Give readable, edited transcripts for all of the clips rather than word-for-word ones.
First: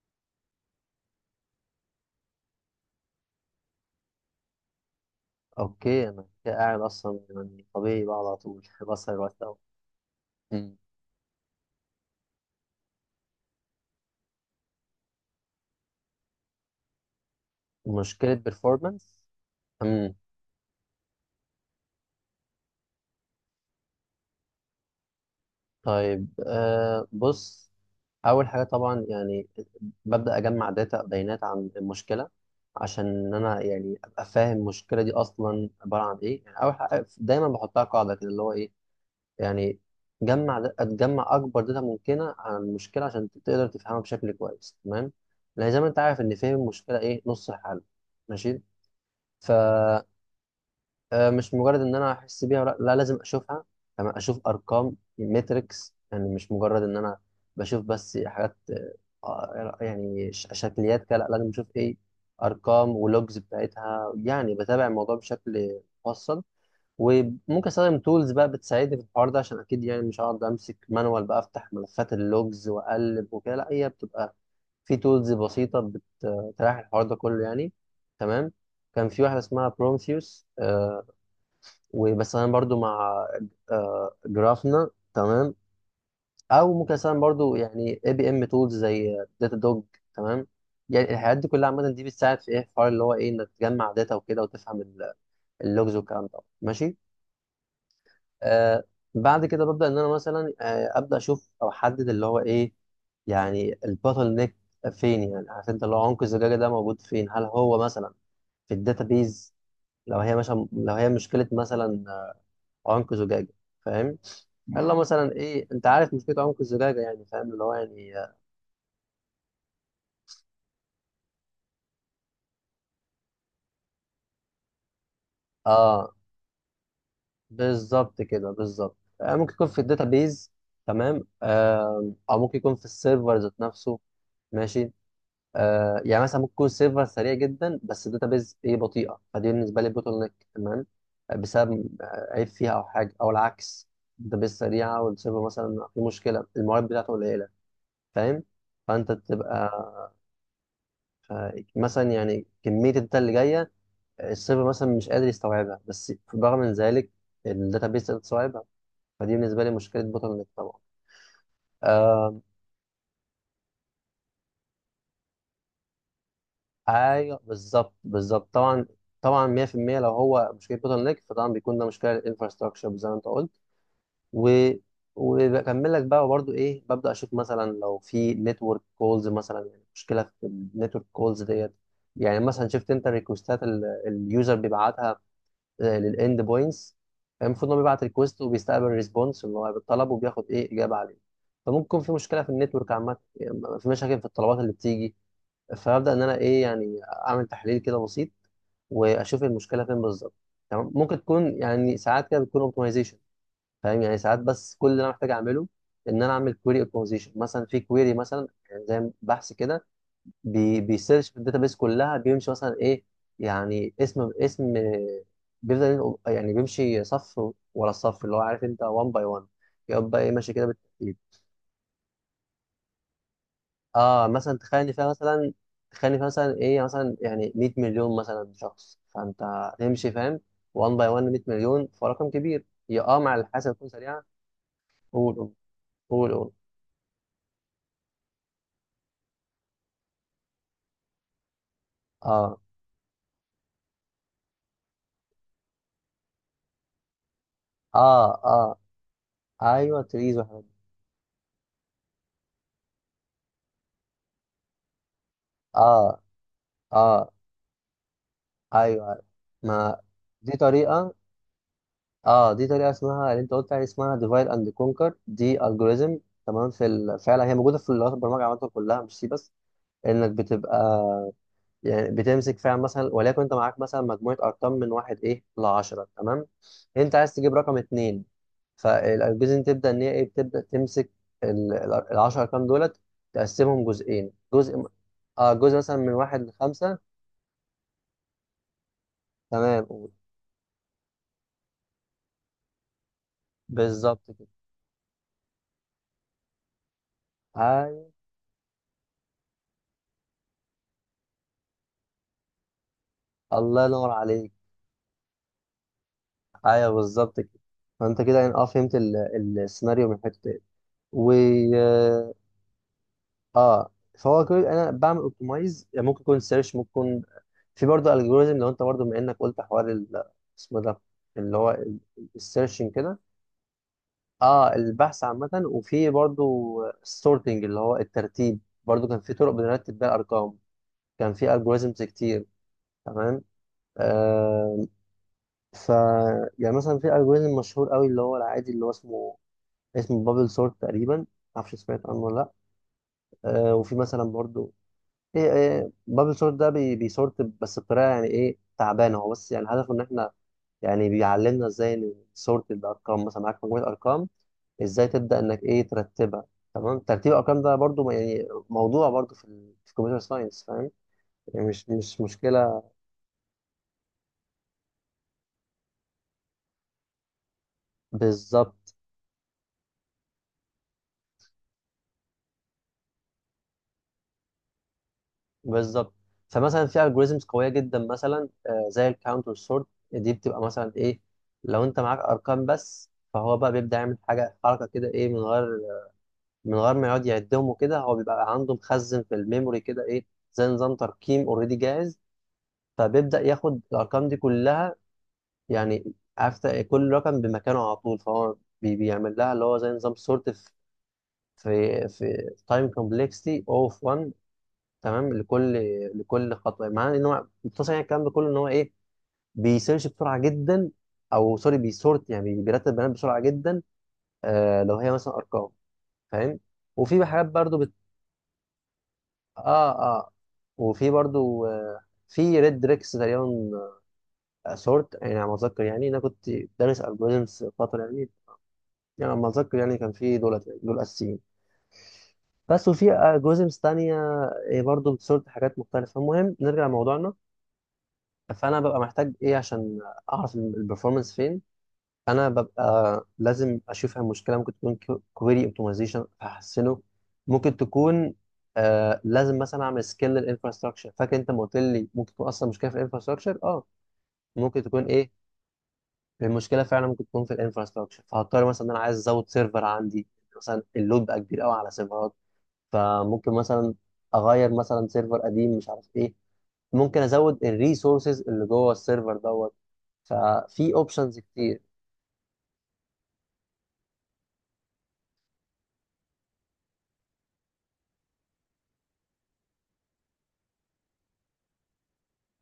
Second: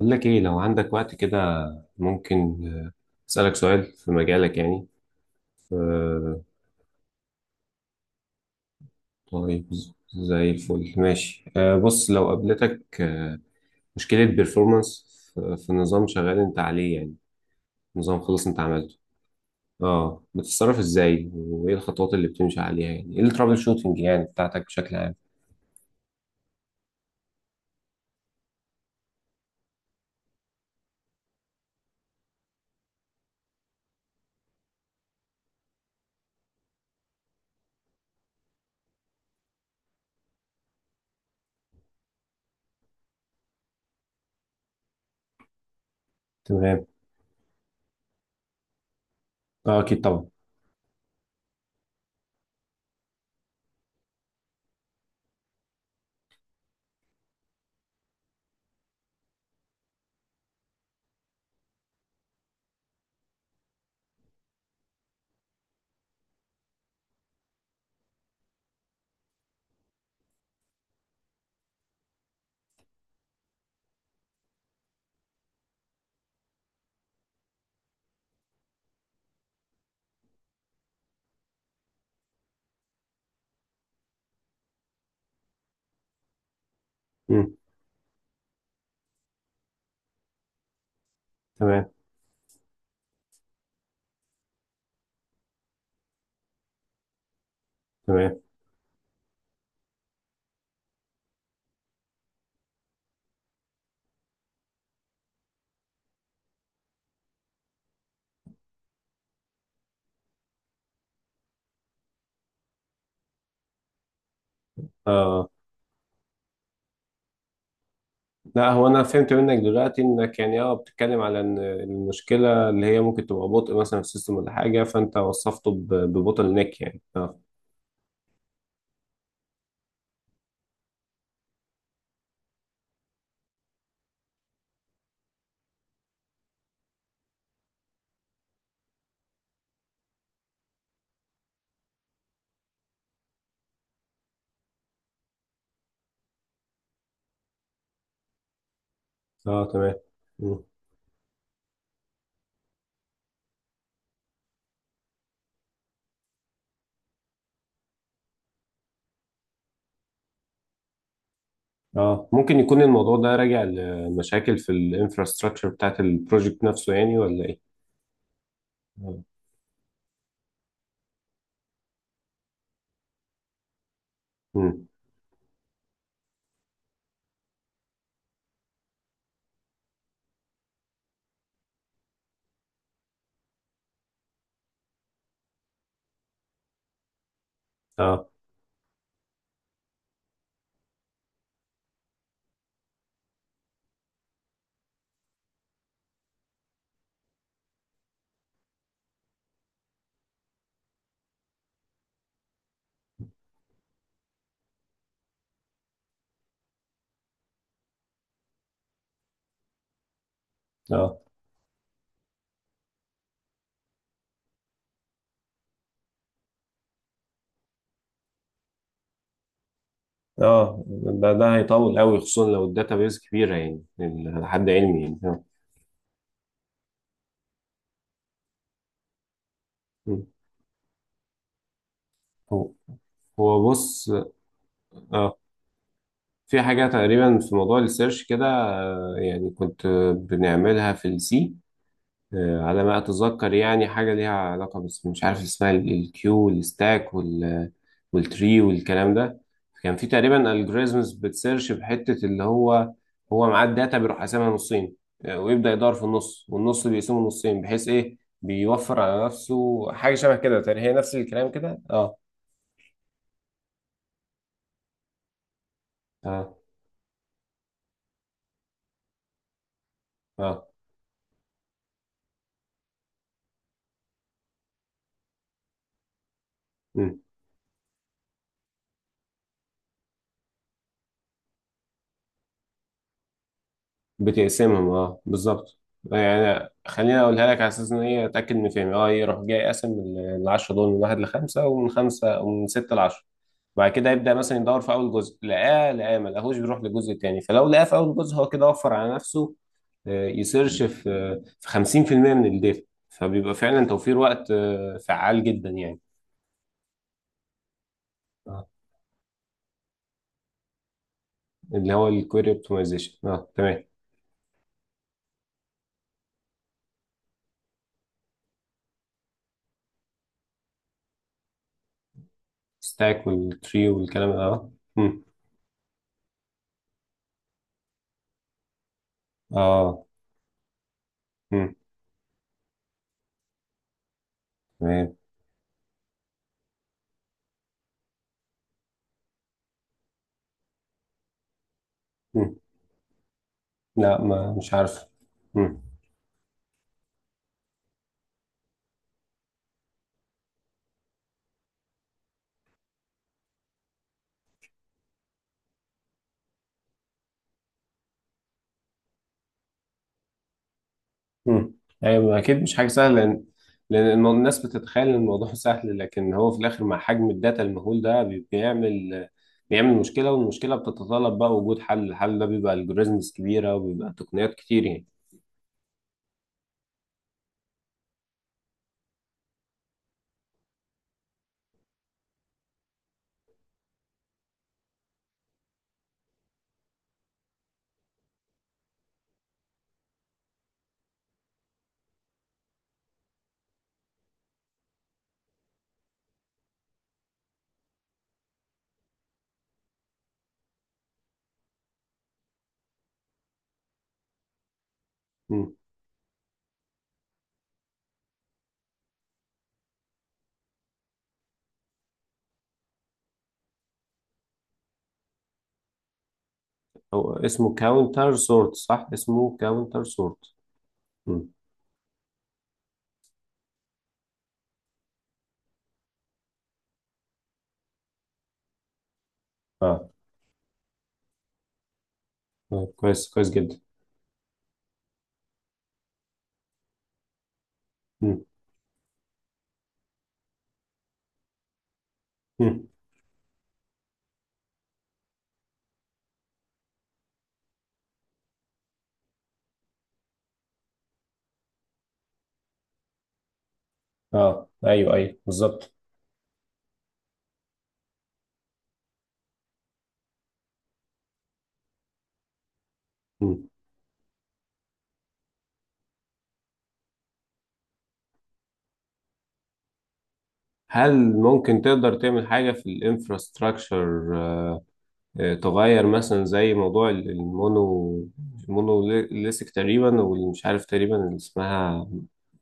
بقول لك ايه لو عندك وقت كده ممكن اسالك سؤال في مجالك يعني. اوكي، انا آه، كده قاعد اصلا يعني طبيعي بقى على طول بسهر الوقت أوي. طيب، زي مم. الفل ماشي، بص لو قابلتك مشكله بيرفورمانس في نظام شغال انت عليه، يعني نظام مشكلة خلاص انت عملته، performance. امم. اه بتتصرف ازاي وايه الخطوات اللي بتمشي عليها، يعني ايه الترابل شوتنج يعني بتاعتك بشكل عام؟ طيب، آه بص، أول حاجة طبعا يعني ببدأ أجمع داتا بيانات عن المشكلة عشان إن أنا يعني أبقى فاهم المشكلة دي أصلا عبارة عن إيه. يعني أول حاجة دايما بحطها قاعدة كده اللي هو إيه يعني تجمع أكبر داتا ممكنة عن المشكلة عشان تقدر تفهمها بشكل كويس. تمام، لأن زي ما أنت عارف إن فهم تمام. المشكلة إيه نص الحل. ماشي، ف اه اكيد طبعا. مش مجرد ان انا احس بيها ولا لا، لازم اشوفها. تمام، اشوف ارقام ماتريكس، يعني مش مجرد ان انا بشوف بس حاجات يعني شكليات كده. لا، لازم اشوف ايه، ارقام ولوجز بتاعتها. يعني بتابع الموضوع بشكل مفصل. وممكن استخدم تولز بقى بتساعدني في الحوار ده، عشان اكيد يعني مش هقعد امسك مانوال بقى افتح ملفات اللوجز واقلب وكده. لا، هي بتبقى في تولز بسيطة بتريح الحوار ده كله يعني. تمام، كان في واحدة اسمها برومثيوس وبس، أنا برضو مع جرافنا. تمام، أو ممكن أستخدم برضو مم. يعني اي بي ام تولز زي داتا دوج. تمام، يعني الحاجات دي كلها عامة، تمام، دي بتساعد في إيه الحوار اللي هو إيه، إنك تجمع داتا وكده وتفهم اللوجز والكلام ده. ماشي تمام. آه، بعد كده ببدأ إن أنا مثلا أبدأ أشوف أو أحدد اللي هو إيه يعني الباتل نيك فين. يعني عارف أنت اللي هو عنق الزجاجة ده موجود فين، هل هو مثلا في الداتابيز؟ لو هي مثلا، لو هي مشكلة مثلا عنق زجاجة، فاهم؟ هل لو مثلا آه. إيه، أنت عارف مشكلة عنق الزجاجة يعني؟ فاهم اللي هو يعني آه. لا، هو انا فهمت منك دلوقتي انك يعني بتتكلم على ان المشكله اللي هي ممكن تبقى بطء مثلا في السيستم ولا حاجه، فانت وصفته آه، ببوتل نيك يعني اه بالظبط كده، بالظبط. آه، ممكن يكون في الداتابيز، تمام. آه، أو ممكن يكون في السيرفر ذات نفسه. ماشي، آه يعني مثلا ممكن يكون السيرفر سريع جدا بس الداتابيز ايه بطيئه، فدي بالنسبه لي بوتل نيك. تمام، بسبب عيب فيها او حاجه، او العكس، الداتابيز سريعه والسيرفر مثلا في مشكله، الموارد بتاعته قليله. فاهم؟ فانت اه، تبقى تمام. مم. مثلا يعني كميه الداتا اللي جايه، السيرفر مثلا مش قادر يستوعبها، بس برغم من ذلك الداتابيز تقدر تستوعبها، فدي بالنسبه لي مشكله بوتل نيك طبعا. آه، اه، ممكن يكون الموضوع ده راجع لمشاكل في الانفراستراكشر بتاعت البروجكت نفسه، يعني ايوه ولا ايه؟ بالظبط بالظبط طبعا. مم. طبعا 100% لو هو مشكله بوتل نيك فطبعا بيكون ده مشكله الانفراستراكشر زي ما انت قلت. و مم. وبكمل لك بقى برضو ايه، ببدا اشوف مثلا لو في نتورك كولز مثلا، يعني مشكله في النتورك كولز ديت. يعني مثلا شفت انت الريكوستات اليوزر بيبعتها للاند بوينتس، المفروض انه بيبعت اه، ريكوست وبيستقبل ريسبونس اللي هو بالطلب وبياخد ايه اجابه عليه. فممكن في مشكله في النتورك عامه، يعني في مشاكل في الطلبات اللي بتيجي. فهبدأ إن أنا إيه، يعني أعمل تحليل كده بسيط وأشوف المشكلة فين بالظبط. تمام، ممكن تكون يعني ساعات كده بتكون أوبتمايزيشن، فاهم؟ يعني ساعات بس كل اللي أنا محتاج أعمله إن أنا أعمل كويري أوبتمايزيشن مثلا، في كويري مثلا يعني زي بحث كده، بي اه، بيسيرش في الداتابيس كلها بيمشي مثلا إيه، يعني اسم بيفضل يعني بيمشي صف ورا الصف، اللي هو عارف أنت 1 باي 1، يبقى إيه ماشي كده اه. بالترتيب. ده هيطول قوي، خصوصا لو الداتا بيز كبيره يعني، اه على مثلا، حد علمي يعني. تخيل ان فيها مثلا ايه يعني مثلا يعني 100 مليون مثلا شخص، فانت تمشي، مم. فاهم، 1 باي 1 100 مليون، فرقم كبير هو هي، اه مع هو الحسبه تكون بص، سريعه. قول اه قول قول. في حاجة تقريبا في موضوع السيرش كده، يعني كنت بنعملها في السي، اه على ما أتذكر، يعني حاجة ليها علاقة بس مش عارف اسمها، الكيو والستاك اه والتري اه والكلام ده. كان ايوه في تريز تقريبا وحاجات دي. الجوريزمز بتسيرش بحتة، اللي هو معاه الداتا بيروح قاسمها نصين، ويبدأ يدور في اه النص، والنص بيقسمه اه نصين، بحيث إيه بيوفر ايوه ايوه، على نفسه، ما حاجة شبه دي كده تقريبا، هي طريقه، نفس الكلام كده اه اه دي طريقه، اسمها اللي انت قلت عليها اسمها ديفايد اند كونكر، دي الجوريزم. اه، تمام، في ال... فعلا هي موجوده في لغات البرمجه عامه كلها مش سي بس، انك اه. بتبقى يعني بتمسك فعلا مثلا وليكن انت معاك مثلا مجموعه ارقام من واحد ايه ل 10. تمام، انت عايز تجيب رقم اتنين، فالجزء تبدا ان هي ايه بتبدا تمسك ال 10 ارقام دولت، تقسمهم جزئين، بتقسمهم اه جزء بالظبط. مثلا من واحد يعني لخمسه. خليني اقولها لك على اساس ان هي اتاكد من فهمي، يروح جاي تمام، قاسم العشرة دول من واحد لخمسه، ومن خمسه، ومن سته لعشره. وبعد كده بالظبط يبدا كده. مثلا يدور في اول جزء، لقاه ما لقاهوش، بيروح للجزء التاني، فلو لقاه اي، في اول جزء هو كده وفر على نفسه، يسيرش في في 50% من الداتا، فبيبقى الله فعلا ينور توفير وقت، عليك، فعال جدا يعني. ايوه بالظبط كده. فانت كده يعني اه آه، فهمت السيناريو من حته ايه. اللي هو الكويري اوبتمايزيشن، تمام. اه، فهو كل انا بعمل اوبتمايز يعني ممكن يكون سيرش، ممكن يكون في برضه الجوريزم. لو انت برضه بما انك قلت حوار اسمه ده، اللي هو السيرشنج كده، ستاك والتري والكلام ده. اه اه مم. البحث عامة. وفي برضه السورتنج اللي هو الترتيب، برضه كان في طرق بنرتب اه. بيها الارقام، كان في مم. الجوريزمز كتير. تمام آه، تمام. ف يعني مثلا في الجوريزم مشهور قوي اللي هو العادي، اللي هو اسمه، اسمه بابل سورت تقريبا، معرفش سمعت عنه ولا لا. آه، وفي لا، مثلا ما برضه مش عارف. ايه، مم. ايه بابل سورت ده، بي بيسورت بس بطريقه يعني ايه تعبانه، هو بس يعني هدفه ان احنا يعني بيعلمنا ازاي نسورت الارقام. مثلا معاك مجموعه ارقام، ازاي تبدا انك ايه ترتبها. تمام، ترتيب الارقام ده برضو يعني موضوع برضو في في الكمبيوتر ساينس، فاهم يعني مم. مش ايوه اكيد مش مشكله. حاجه سهله، لان الناس بتتخيل ان الموضوع سهل، لكن هو في الاخر مع حجم الداتا المهول ده بالظبط بيعمل مشكله، والمشكله بتتطلب بقى وجود حل. الحل ده بيبقى الجوريزمز كبيره، وبيبقى تقنيات كتير يعني. بالظبط، فمثلا في الجوريزمز قويه جدا مثلا زي الكاونت والسورت. دي بتبقى مثلا ايه، لو انت معاك ارقام بس، فهو بقى بيبدا يعمل حاجه حركه كده ايه، من غير ما يقعد يعدهم وكده، هو بيبقى عنده مخزن في الميموري كده ايه، زي نظام ترقيم اوريدي جاهز. فبيبدأ ياخد الارقام دي كلها، يعني عارف كل رقم بمكانه على طول، فهو بيعمل لها اللي هو زي نظام سورت في في تايم كومبلكسيتي اوف 1. تمام لكل، مم. لكل خطوه معناه ان هو مختصر، يعني الكلام ده كله ان هو ايه بيسيرش بسرعه جدا، او سوري بيسورت يعني بيرتب بيانات بسرعه جدا، آه لو هي مثلا ارقام، فاهم. وفي هو حاجات اسمه برضو. كاونتر سورت، صح؟ اسمه اه كاونتر اه سورت. وفي مم. برضو آه، في ريد ريكس تقريبا سورت، يعني على ما اتذكر يعني انا كنت دارس الجوريزمز فتره يعني، يعني على ما اتذكر يعني اه كان في دولت يعني دول اساسيين بس، وفي كويس، كويس الجوريزمز جدا. تانية آه، برضو بتسورت حاجات مختلفه. المهم نرجع لموضوعنا، مم. فانا ببقى محتاج ايه عشان اعرف البرفورمانس فين. انا مم. ببقى لازم اشوفها مشكله، ممكن تكون كويري اوبتمايزيشن احسنه، ممكن تكون آه لازم مثلا اعمل سكيل للانفراستراكشر، فاكر انت ما قلت لي ممكن تكون اصلا مشكله في الانفراستراكشر اه. اه، ممكن تكون ايوه، ايه، ايوه بالظبط. المشكله فعلا ممكن تكون في الانفراستراكشر، فهضطر مثلا ان انا عايز ازود سيرفر عندي، مثلا اللود بقى كبير قوي على سيرفرات، فممكن مم. مثلا اغير مثلا سيرفر قديم مش عارف ايه، ممكن ازود الريسورسز اللي جوه السيرفر دوت، ففي هل اوبشنز كتير. ممكن تقدر تعمل حاجه في الانفراستراكشر، تغير مثلا زي موضوع المونوليثك تقريبا، واللي مش عارف تقريبا اللي اسمها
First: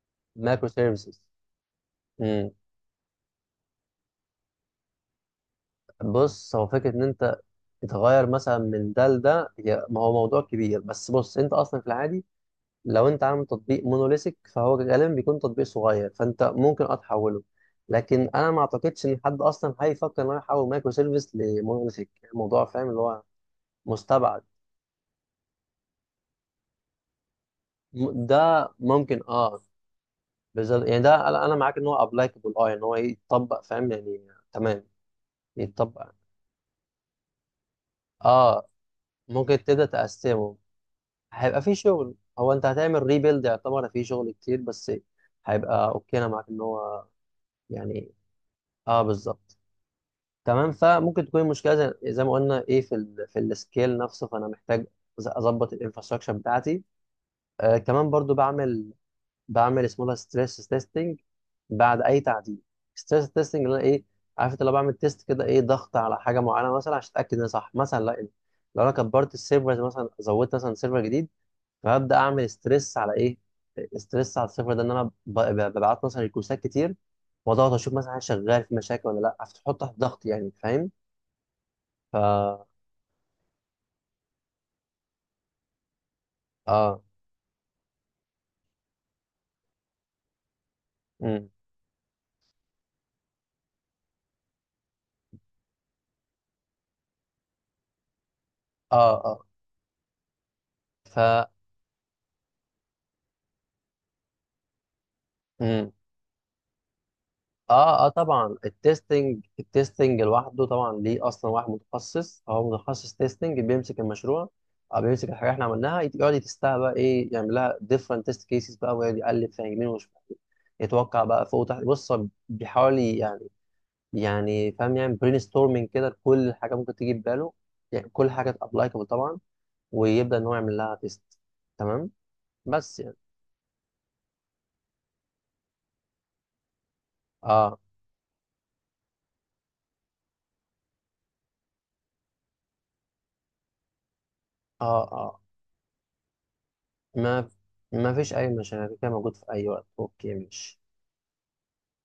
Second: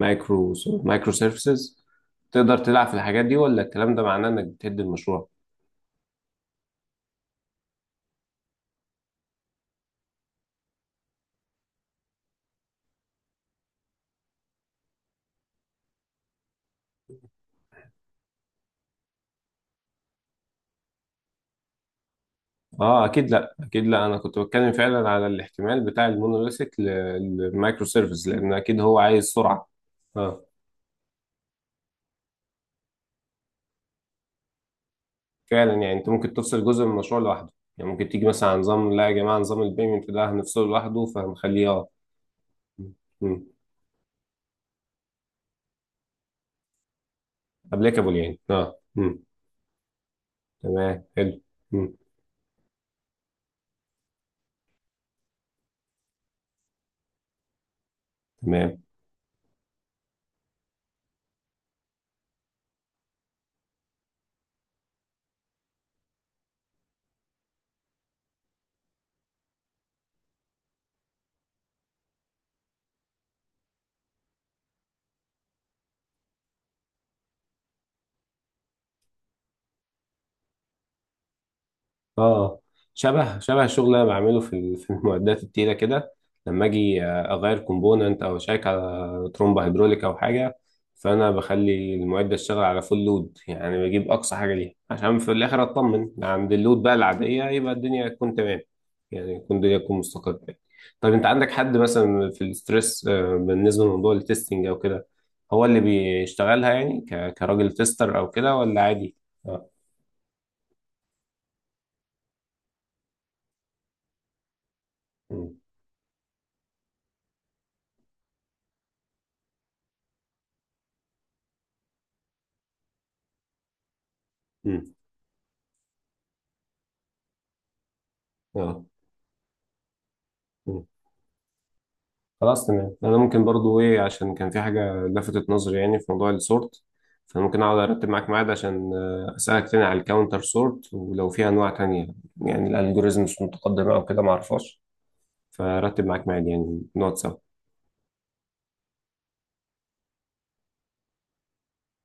مايكرو مايكرو مايكرو سيرفيسز، سيرفيسز؟ تقدر تلعب في الحاجات دي، ولا الكلام ده معناه انك بتهد المشروع؟ بص هو فكرة إن أنت تتغير مثلا من ده لده هي، ما هو موضوع كبير بس بص، أنت أصلا في العادي لو أنت عامل تطبيق مونوليثيك فهو غالبا بيكون تطبيق صغير، فأنت ممكن أه تحوله. لكن أنا ما أعتقدش إن حد أصلا هيفكر إن هو يحول مايكرو سيرفيس لمونوليثيك، الموضوع فاهم اللي اه، هو اكيد لا، اكيد لا. انا كنت مستبعد. بتكلم فعلا على الاحتمال بتاع المونوليثك للمايكرو سيرفيس، لان ده اكيد هو ممكن عايز أه، سرعه. اه بالظبط يعني ده، أنا أنا معاك إن هو أبلايكابل أه، يعني هو يتطبق فاهم يعني. تمام، فعلا، يعني انت يتطبق ممكن تفصل جزء من المشروع لوحده، يعني ممكن تيجي مثلا على أه، نظام، لا يا جماعه نظام ممكن تبدأ البيمنت ده تقسمه، هنفصله لوحده، هيبقى فهنخليه في شغل، هو انت هتعمل ريبيلد، يعتبر في شغل كتير بس هيبقى اوكي، انا معاك ان هو يعني ابليكابل يعني. اه اه مم. بالظبط. تمام، تمام، فممكن حلو. تكون المشكله زي، مم. زي ما قلنا ايه في ال في السكيل نفسه، فانا محتاج اظبط الانفراستراكشر بتاعتي. آه كمان برضو تمام. بعمل، بعمل اسمه ده ستريس تيستنج بعد اي تعديل. ستريس تيستنج اللي انا ايه، عارف انت لو بعمل تيست كده ايه ضغط على حاجه معينه مثلا عشان اتاكد ان هي صح مثلا. لا، لو انا كبرت السيرفرز مثلا، زودت مثلا سيرفر جديد، فهبدا اعمل ستريس على ايه، ستريس على الصفر ده، ان انا ببعت مثلا ريكوستات كتير واضغط، اشوف مثلا حاجه شغال في مشاكل ولا لا، فتحط تحت ضغط يعني فاهم. ف اه شبه شبه الشغل اللي انا بعمله في في المعدات التقيله كده، لما اه. اجي اغير كومبوننت او اشيك على ترومبه هيدروليك او حاجه، فانا امم. بخلي المعده تشتغل على فول لود، يعني بجيب اقصى حاجه ليها عشان في الاخر اطمن عند اللود بقى العاديه يبقى الدنيا تكون تمام، اه يعني اه تكون الدنيا تكون مستقره يعني. طب ف انت عندك حد مثلا في الستريس، بالنسبه لموضوع التستنج او كده، هو اللي امم. بيشتغلها يعني كراجل اه تيستر او طبعا كده، ولا عادي؟ التستنج لوحده طبعا ليه اصلا واحد متخصص، هو متخصص تستنج بيمسك المشروع او بيمسك الحاجه مم. احنا عملناها يقعد يتستها بقى ايه، يعمل لها different test cases بقى ويقعد يقلب فيها يمين وشمال، يتوقع بقى فوق وتحت. بص هو بيحاول يعني، يعني مم. فاهم يعني برين ستورمنج كده لكل حاجه ممكن تيجي في باله، يعني كل حاجه اه. ابلايكابل طبعا، ويبدا ان هو يعمل مم. لها تيست. تمام خلاص، تمام. بس يعني. انا ممكن برضو ايه، عشان كان في حاجه لفتت نظري يعني في موضوع السورت، فانا ممكن اه اقعد ارتب معاك ميعاد عشان اسالك تاني على الكاونتر سورت، ولو في انواع تانية يعني الالجوريزمز متقدمه او كده ما اعرفهاش، اه اه فرتب معاك ميعاد يعني نقعد ما سوا. ما فيش اي مشاكل، كده موجود في اي وقت، اوكي ماشي.